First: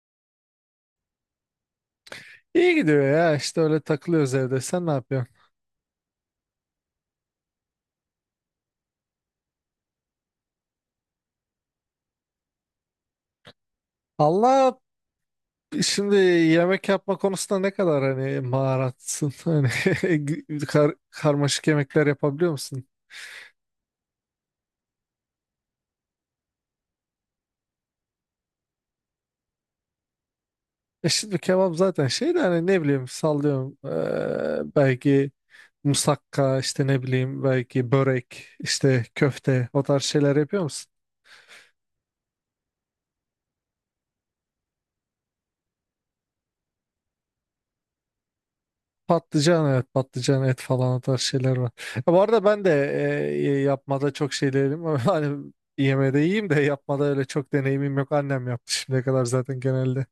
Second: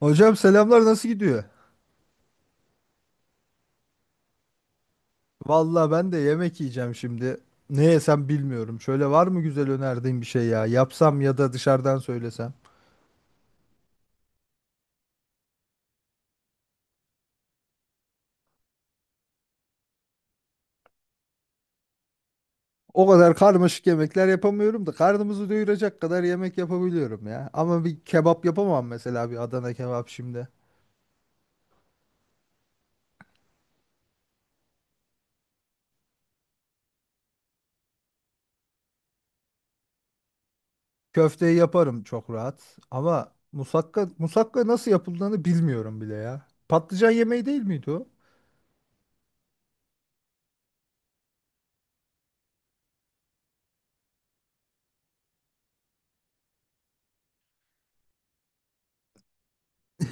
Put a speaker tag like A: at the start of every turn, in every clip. A: Hocam selamlar nasıl gidiyor?
B: İyi gidiyor ya işte öyle takılıyoruz evde. Sen ne yapıyorsun?
A: Valla ben de yemek yiyeceğim şimdi. Ne yesem bilmiyorum. Şöyle var mı güzel önerdiğin bir şey ya? Yapsam ya da dışarıdan söylesem.
B: Allah, şimdi yemek yapma konusunda ne kadar hani maharatsın? Hani karmaşık yemekler yapabiliyor musun?
A: O kadar karmaşık yemekler yapamıyorum da karnımızı doyuracak kadar yemek yapabiliyorum ya. Ama bir kebap yapamam mesela bir Adana kebap şimdi.
B: E şimdi kebap zaten şey de hani ne bileyim sallıyorum. Belki musakka işte ne bileyim belki börek işte köfte o tarz şeyler yapıyor musun?
A: Köfteyi yaparım çok rahat. Ama musakka nasıl yapıldığını bilmiyorum bile ya. Patlıcan yemeği değil miydi o?
B: Patlıcan, evet, patlıcan et falan o tarz şeyler var. Ya bu arada ben de yapmada çok şey değilim. Ama hani yemede iyiyim de yapmada öyle çok deneyimim yok. Annem yaptı şimdiye kadar zaten genelde.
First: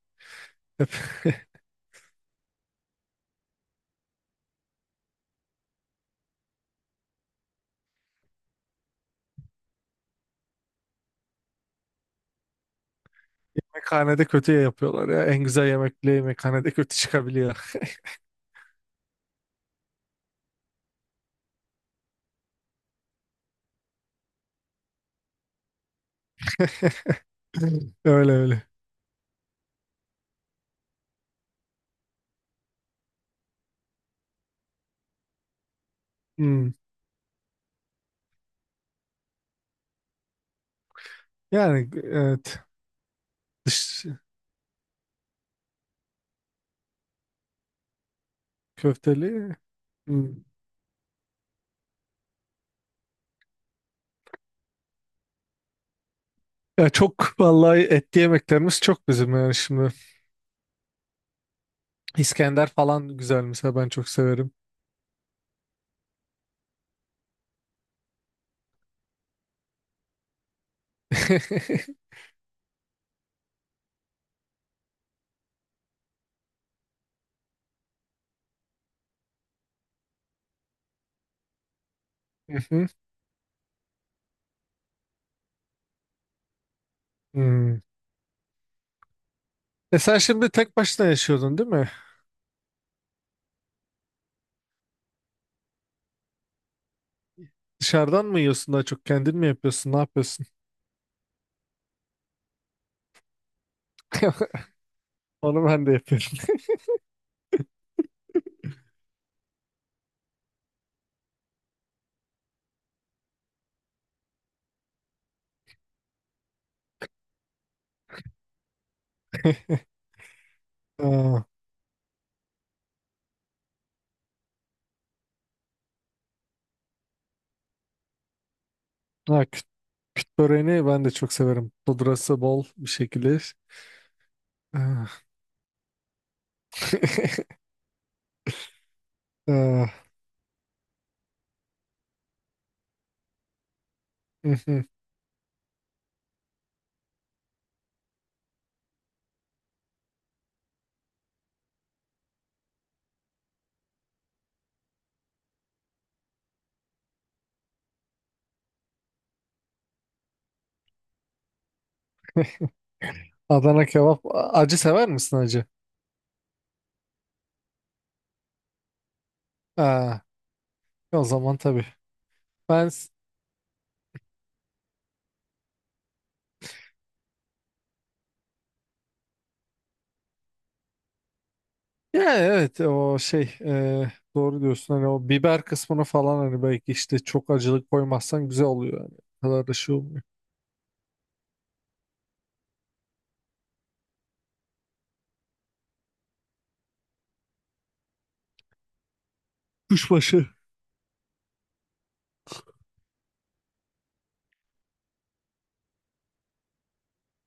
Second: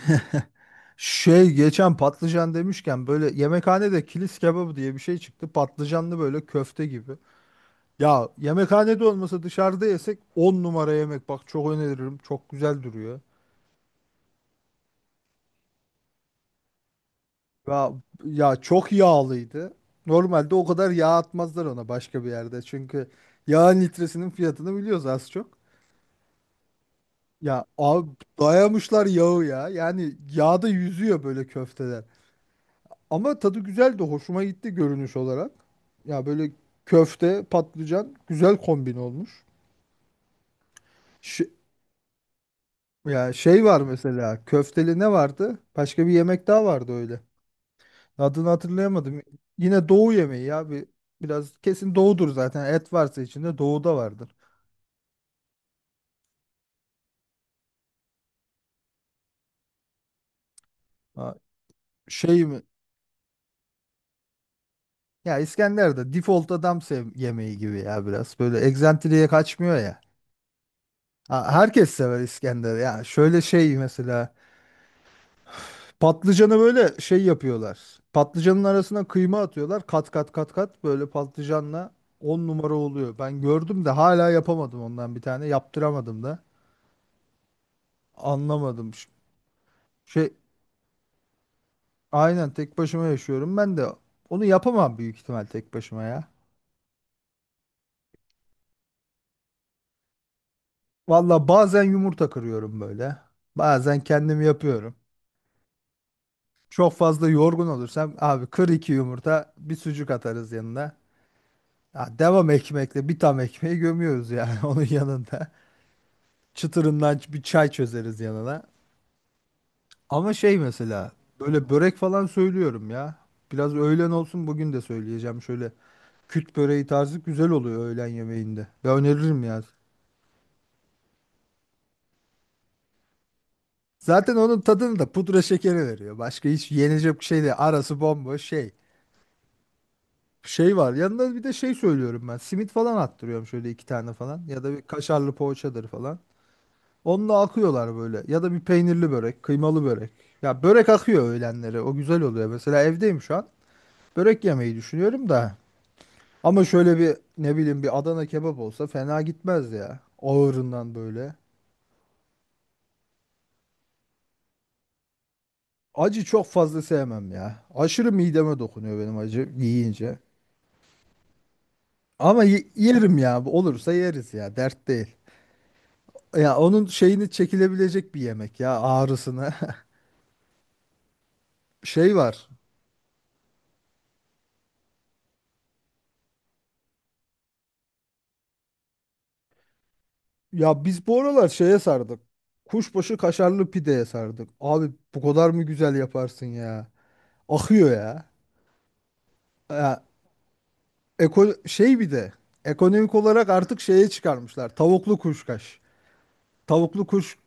B: Hep
A: Şey geçen patlıcan demişken böyle yemekhanede kilis kebabı diye bir şey çıktı. Patlıcanlı böyle köfte gibi. Ya yemekhanede olmasa dışarıda yesek 10 numara yemek. Bak çok öneririm. Çok güzel duruyor.
B: yemekhanede kötü yapıyorlar ya. En güzel yemek bile yemekhanede kötü çıkabiliyor.
A: Ya, ya çok yağlıydı. Normalde o kadar yağ atmazlar ona başka bir yerde. Çünkü yağın litresinin fiyatını biliyoruz az çok. Ya abi
B: Öyle öyle.
A: dayamışlar yağı ya. Yani yağda yüzüyor böyle köfteler. Ama tadı güzeldi. Hoşuma gitti görünüş olarak. Ya böyle
B: Hmm.
A: köfte, patlıcan güzel kombin olmuş. Ş-
B: Yani evet.
A: ya şey var
B: dış
A: mesela köfteli ne vardı? Başka bir yemek daha vardı öyle. Adını hatırlayamadım.
B: Köfteli.
A: Yine doğu
B: Hmm.
A: yemeği ya. Biraz kesin doğudur zaten. Et varsa içinde doğuda vardır.
B: Ya çok vallahi etli yemeklerimiz çok bizim yani şimdi.
A: Ha, şey mi?
B: İskender falan güzel mesela, ben çok severim.
A: Ya İskender'de default adam sev yemeği gibi ya biraz. Böyle egzantriye kaçmıyor ya. Ha, herkes sever İskender. Ya şöyle şey mesela patlıcanı böyle şey yapıyorlar. Patlıcanın arasına kıyma atıyorlar. Kat kat kat kat böyle patlıcanla 10
B: Hı
A: numara
B: hı.
A: oluyor. Ben gördüm de hala yapamadım ondan bir tane. Yaptıramadım da.
B: Hmm.
A: Anlamadım. Ş-
B: E sen
A: Şey
B: şimdi tek başına yaşıyordun değil mi?
A: aynen tek başıma yaşıyorum. Ben de onu yapamam büyük ihtimal tek başıma ya.
B: Dışarıdan mı yiyorsun daha çok? Kendin mi yapıyorsun? Ne yapıyorsun?
A: Valla bazen yumurta kırıyorum böyle. Bazen kendim yapıyorum.
B: Onu ben de yapıyorum.
A: Çok fazla yorgun olursam abi kır iki yumurta bir sucuk atarız yanına. Ya devam ekmekle bir tam ekmeği gömüyoruz yani onun yanında. Çıtırından bir çay çözeriz yanına. Ama şey mesela
B: Aa,
A: böyle börek falan söylüyorum ya. Biraz öğlen olsun bugün de söyleyeceğim şöyle. Küt böreği tarzı güzel oluyor öğlen yemeğinde. Ya öneririm
B: ha,
A: ya.
B: kütük böreğini ben de çok severim. Pudrası bol bir şekilde.
A: Zaten onun tadını da
B: Ah.
A: pudra şekeri veriyor. Başka hiç yenecek bir şey de arası bomboş şey.
B: Ah,
A: Şey var yanında bir de şey söylüyorum ben. Simit falan attırıyorum şöyle iki tane falan. Ya da bir
B: mhm.
A: kaşarlı poğaçadır falan. Onunla akıyorlar böyle. Ya da bir peynirli börek, kıymalı börek. Ya börek akıyor öğlenleri. O güzel oluyor. Mesela evdeyim şu an. Börek yemeyi düşünüyorum da. Ama şöyle bir ne bileyim bir Adana kebap olsa fena gitmez ya. Ağırından böyle.
B: Adana kebap. Acı sever misin acı?
A: Acı çok fazla sevmem ya. Aşırı mideme dokunuyor benim acı yiyince.
B: Aa, o zaman tabii.
A: Ama
B: Ben s-
A: yerim ya. Bu olursa yeriz ya. Dert değil. Ya onun şeyini çekilebilecek bir yemek ya ağrısını. Şey
B: Yani
A: var.
B: evet, o şey, doğru diyorsun, hani o biber kısmını falan hani belki işte çok acılık koymazsan güzel oluyor yani. O kadar da şey olmuyor.
A: Ya biz bu aralar şeye sardık. Kuşbaşı kaşarlı pideye sardık. Abi bu kadar mı güzel yaparsın ya? Akıyor ya. Ya
B: Kuşbaşı.
A: Şey bir de ekonomik olarak artık şeye çıkarmışlar. Tavuklu kuşkaş. Tavuklu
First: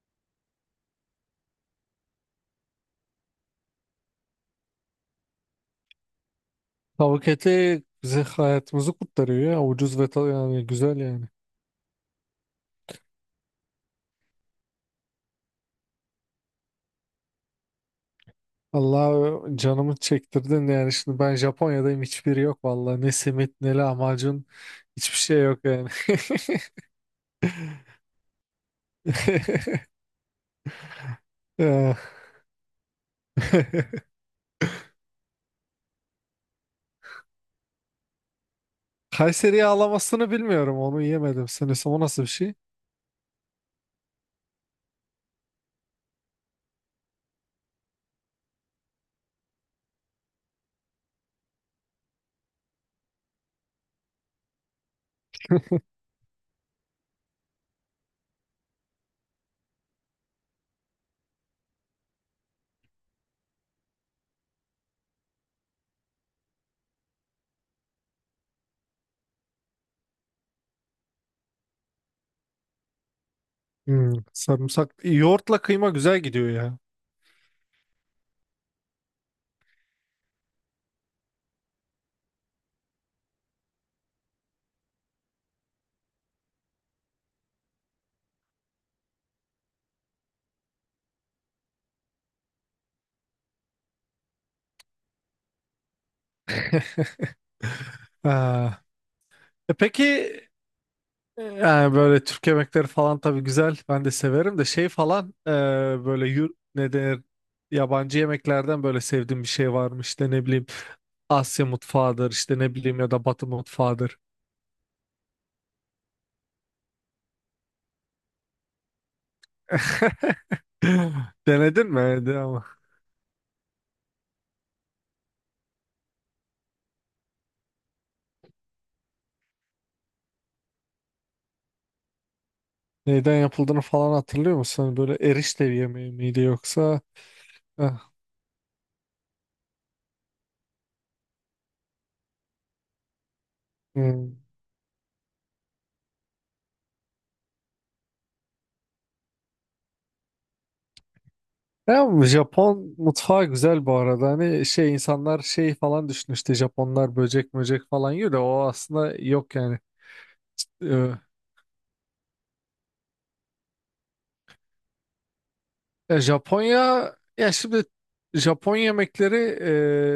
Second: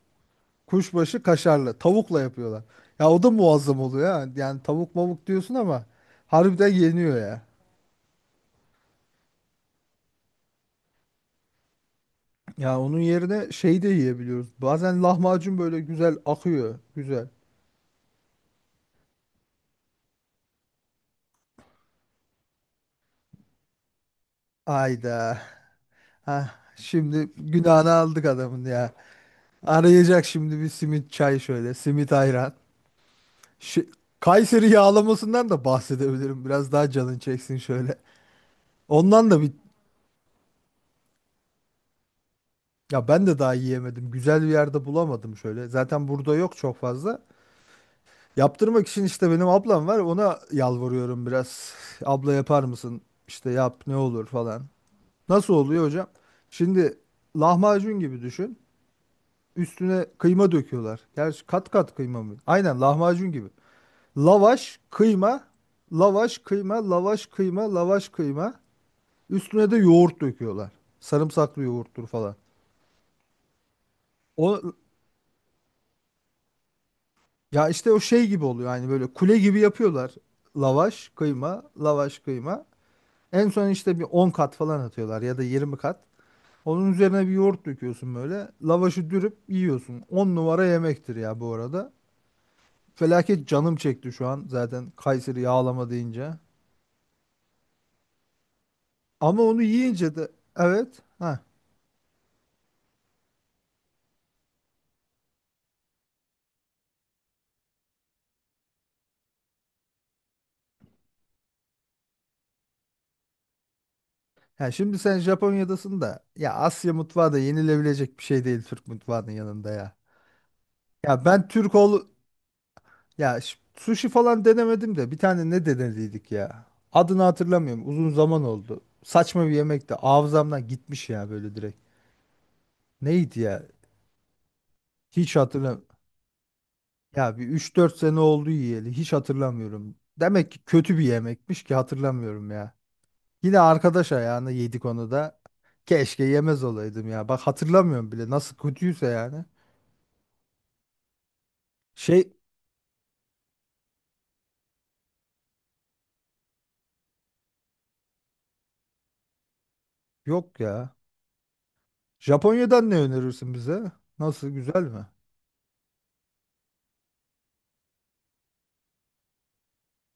A: kuşbaşı kaşarlı. Tavukla yapıyorlar. Ya o da muazzam oluyor ha. Yani tavuk mavuk diyorsun ama harbiden yeniyor
B: Tavuk
A: ya.
B: eti bize hayatımızı kurtarıyor ya, ucuz ve yani güzel yani.
A: Ya onun yerine şey de yiyebiliyoruz. Bazen lahmacun böyle güzel akıyor. Güzel.
B: Allah canımı çektirdin yani, şimdi ben Japonya'dayım, hiçbiri yok vallahi, ne simit ne lahmacun, hiçbir
A: Ayda.
B: şey yok yani.
A: Ha, şimdi günahını aldık adamın ya. Arayacak şimdi bir simit çay şöyle.
B: Ya.
A: Simit ayran. Şi- Kayseri yağlamasından da bahsedebilirim. Biraz daha canın çeksin şöyle. Ondan da bir
B: Kayseri yağlamasını bilmiyorum, onu yemedim sanırsam. O nasıl bir şey?
A: ya ben de daha yiyemedim. Güzel bir yerde bulamadım şöyle. Zaten burada yok çok fazla. Yaptırmak için işte benim ablam var. Ona yalvarıyorum biraz. Abla yapar mısın? İşte yap ne olur falan. Nasıl oluyor hocam? Şimdi lahmacun gibi düşün. Üstüne kıyma döküyorlar. Gerçi kat kat kıyma mı? Aynen lahmacun gibi. Lavaş, kıyma, lavaş, kıyma, lavaş, kıyma, lavaş, kıyma. Üstüne de yoğurt döküyorlar. Sarımsaklı yoğurttur falan.
B: Hmm,
A: O
B: sarımsak. Yoğurtla kıyma güzel gidiyor ya.
A: Ya işte o şey gibi oluyor yani böyle kule gibi yapıyorlar. Lavaş, kıyma, lavaş, kıyma. En son işte bir 10 kat falan atıyorlar ya da 20 kat. Onun üzerine bir yoğurt döküyorsun böyle. Lavaşı dürüp yiyorsun. 10 numara yemektir ya bu arada. Felaket canım çekti şu an zaten Kayseri yağlama deyince.
B: Ha.
A: Ama onu
B: E
A: yiyince de
B: peki,
A: evet. Ha.
B: yani böyle Türk yemekleri falan tabii güzel. Ben de severim de şey falan, böyle ne denir, yabancı yemeklerden böyle sevdiğim bir şey var mı? İşte ne bileyim, Asya mutfağıdır işte ne bileyim, ya da Batı mutfağıdır.
A: Ya şimdi sen Japonya'dasın da ya Asya mutfağı da yenilebilecek bir şey değil Türk mutfağının yanında ya. Ya ben Türk
B: Denedin mi?
A: ol
B: Denedin ama.
A: Ya sushi falan denemedim de bir tane ne denediydik ya. Adını hatırlamıyorum. Uzun zaman oldu. Saçma bir yemekti. Hafızamdan gitmiş ya böyle direkt.
B: Neyden
A: Neydi ya?
B: yapıldığını falan hatırlıyor musun? Hani böyle
A: Hiç
B: erişte bir
A: hatırlam.
B: yemeği miydi yoksa?
A: Ya bir üç dört
B: Ah,
A: sene oldu yiyeli. Hiç hatırlamıyorum. Demek ki kötü bir yemekmiş ki hatırlamıyorum ya. Yine arkadaş
B: hmm.
A: ayağına yedik onu da. Keşke yemez olaydım ya. Bak hatırlamıyorum bile nasıl kötüyse yani.
B: Ya
A: Şey
B: Japon mutfağı güzel bu arada. Hani şey, insanlar şey falan düşünüyor işte, Japonlar böcek möcek falan yiyor da, o aslında yok yani.
A: yok ya.
B: Ee,
A: Japonya'dan ne önerirsin bize? Nasıl güzel mi?
B: Ya Japonya, ya şimdi Japon yemekleri,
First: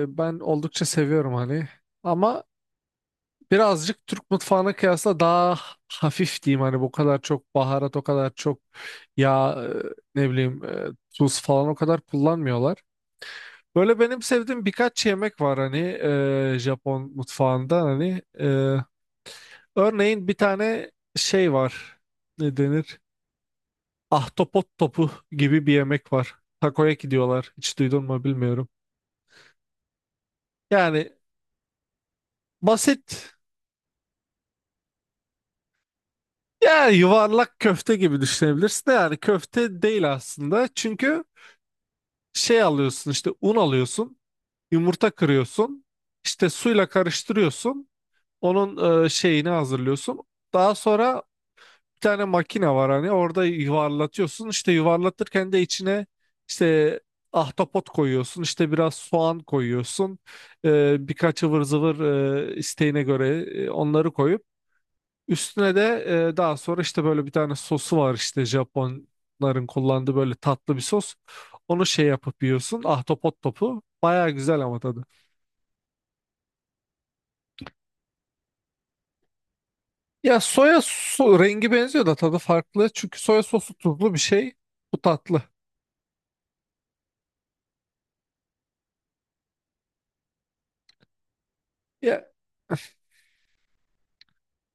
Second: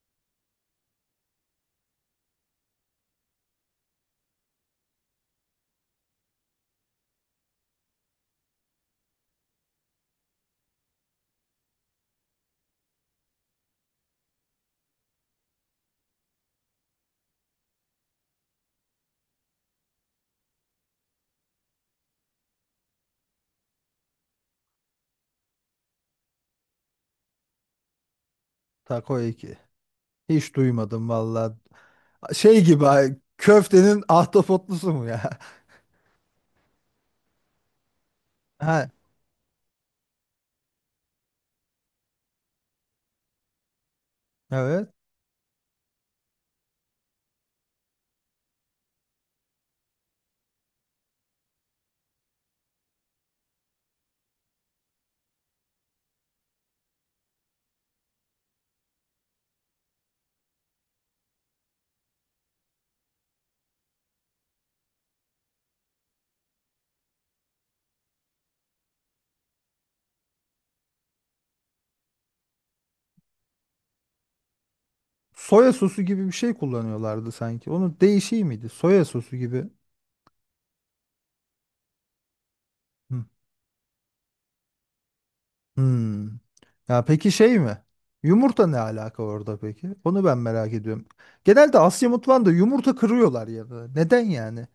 B: ben oldukça seviyorum hani. Ama birazcık Türk mutfağına kıyasla daha hafif diyeyim, hani bu kadar çok baharat, o kadar çok yağ, ne bileyim, tuz falan o kadar kullanmıyorlar. Böyle benim sevdiğim birkaç yemek var hani, Japon mutfağında hani, örneğin bir tane şey var, ne denir, ahtapot topu gibi bir yemek var, takoyaki diyorlar, hiç duydun mu bilmiyorum.
A: Takoyaki. Hiç duymadım
B: Yani
A: valla. Şey gibi ha,
B: basit,
A: köftenin ahtapotlusu mu ya?
B: yani yuvarlak köfte gibi
A: Ha,
B: düşünebilirsin de, yani köfte değil aslında, çünkü şey alıyorsun işte, un alıyorsun,
A: evet.
B: yumurta kırıyorsun, işte suyla karıştırıyorsun, onun şeyini hazırlıyorsun. Daha sonra bir tane makine var hani, orada yuvarlatıyorsun, işte yuvarlatırken de içine işte ahtapot koyuyorsun, işte biraz soğan koyuyorsun, birkaç ıvır zıvır, isteğine göre, onları koyup, üstüne de daha sonra işte böyle bir tane sosu var, işte Japonların kullandığı böyle tatlı bir sos, onu şey yapıp yiyorsun. Ahtapot topu baya güzel ama tadı.
A: Soya sosu gibi bir şey kullanıyorlardı sanki. Onun değişiği miydi? Soya sosu gibi.
B: Ya soya so rengi benziyor da tadı farklı, çünkü
A: Hı.
B: soya sosu tuzlu bir şey, bu tatlı.
A: Hmm. Ya peki şey mi? Yumurta ne alaka orada peki? Onu ben merak ediyorum. Genelde Asya
B: Ya
A: mutfağında yumurta kırıyorlar ya da. Neden yani?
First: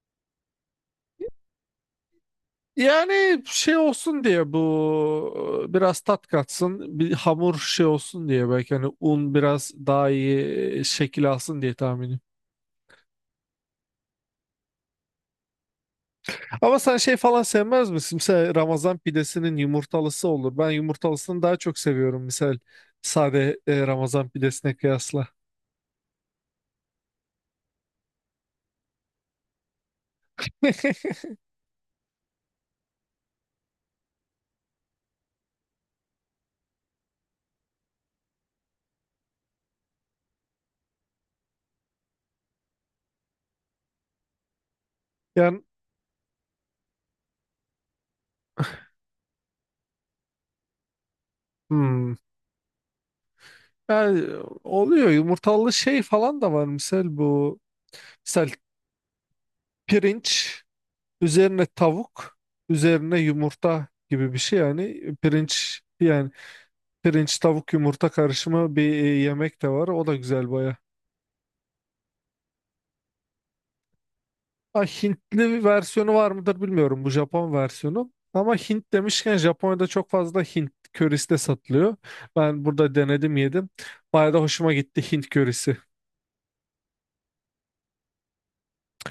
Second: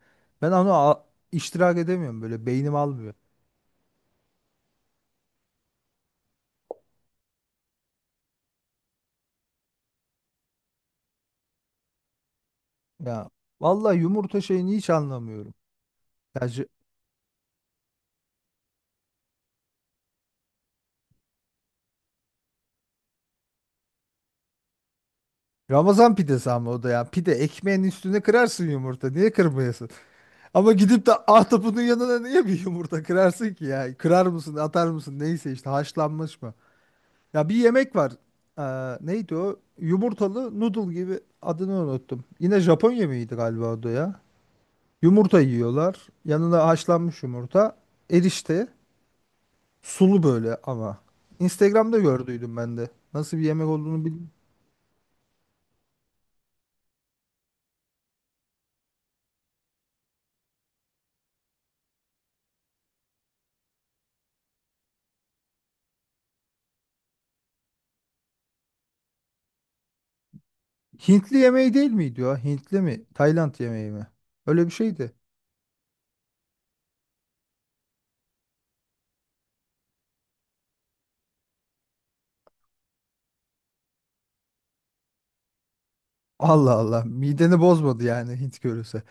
A: Ben onu iştirak edemiyorum böyle beynim almıyor.
B: yani şey olsun diye bu, biraz tat katsın, bir hamur şey olsun diye, belki hani un biraz daha iyi şekil alsın diye, tahminim.
A: Ya vallahi yumurta şeyini hiç anlamıyorum. Ya
B: Ama sen şey falan sevmez misin? Mesela Ramazan pidesinin yumurtalısı olur. Ben yumurtalısını daha çok seviyorum misal, sade, Ramazan pidesine kıyasla.
A: Ramazan pidesi ama o da ya. Pide ekmeğin üstüne kırarsın yumurta. Niye kırmayasın? Ama gidip de ahtapotunun yanına niye bir yumurta kırarsın ki ya? Kırar mısın, atar mısın? Neyse işte haşlanmış mı? Ya bir yemek var. Ee, neydi o? Yumurtalı noodle gibi adını unuttum. Yine Japon yemeğiydi galiba o da ya. Yumurta
B: Yani,
A: yiyorlar. Yanına haşlanmış yumurta. Erişte. Sulu böyle ama. Instagram'da
B: hmm,
A: gördüydüm ben de. Nasıl bir yemek olduğunu bil.
B: yani oluyor yumurtalı şey falan da var misal, bu misal pirinç. Üzerine tavuk, üzerine yumurta gibi bir şey, yani pirinç, yani pirinç tavuk yumurta karışımı bir yemek de var. O da güzel baya.
A: Hintli yemeği değil miydi o? Hintli mi? Tayland yemeği mi? Öyle bir
B: Ha,
A: şeydi.
B: Hintli bir versiyonu var mıdır bilmiyorum, bu Japon versiyonu. Ama Hint demişken, Japonya'da çok fazla Hint körisi de satılıyor. Ben burada denedim, yedim. Baya da hoşuma gitti Hint körisi.
A: Allah Allah. Mideni bozmadı yani Hint görürse.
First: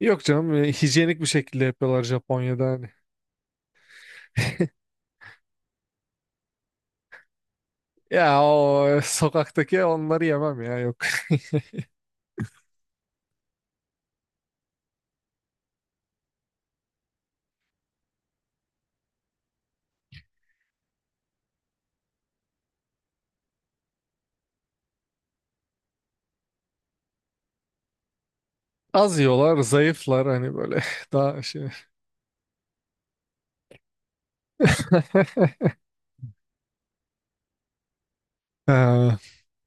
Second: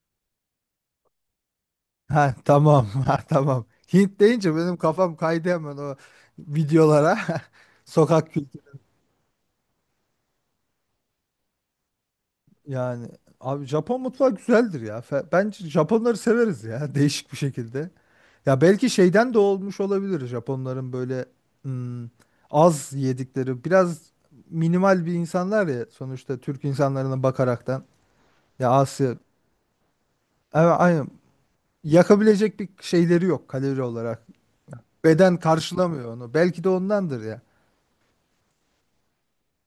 B: Yok canım, hijyenik bir şekilde yapıyorlar
A: Ha
B: Japonya'da
A: tamam.
B: hani.
A: Ha tamam. Hint deyince benim kafam kaydı hemen o videolara. Sokak
B: Ya
A: kültürü
B: o sokaktaki onları yemem ya, yok.
A: yani. Abi Japon mutfağı güzeldir ya. Bence Japonları severiz ya değişik bir şekilde. Ya belki şeyden de olmuş olabilir Japonların böyle hmm, az yedikleri biraz minimal bir insanlar ya sonuçta Türk insanlarına bakaraktan. Ya Asya
B: Az yiyorlar, zayıflar hani
A: Evet,
B: böyle
A: aynen.
B: daha şey.
A: Yakabilecek bir şeyleri yok kalori olarak. Beden karşılamıyor onu. Belki de ondandır ya.
B: Ha,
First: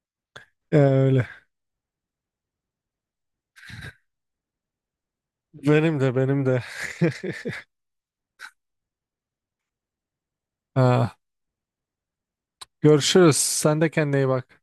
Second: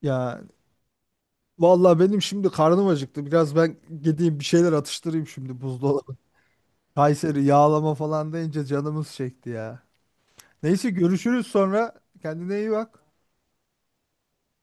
A: Ya
B: öyle.
A: vallahi benim şimdi karnım acıktı. Biraz ben gideyim bir şeyler atıştırayım şimdi
B: Benim
A: buzdolabı.
B: de, benim de.
A: Kayseri yağlama falan deyince canımız çekti ya. Neyse
B: Ha,
A: görüşürüz sonra. Kendine iyi bak.
B: görüşürüz. Sen de kendine iyi bak.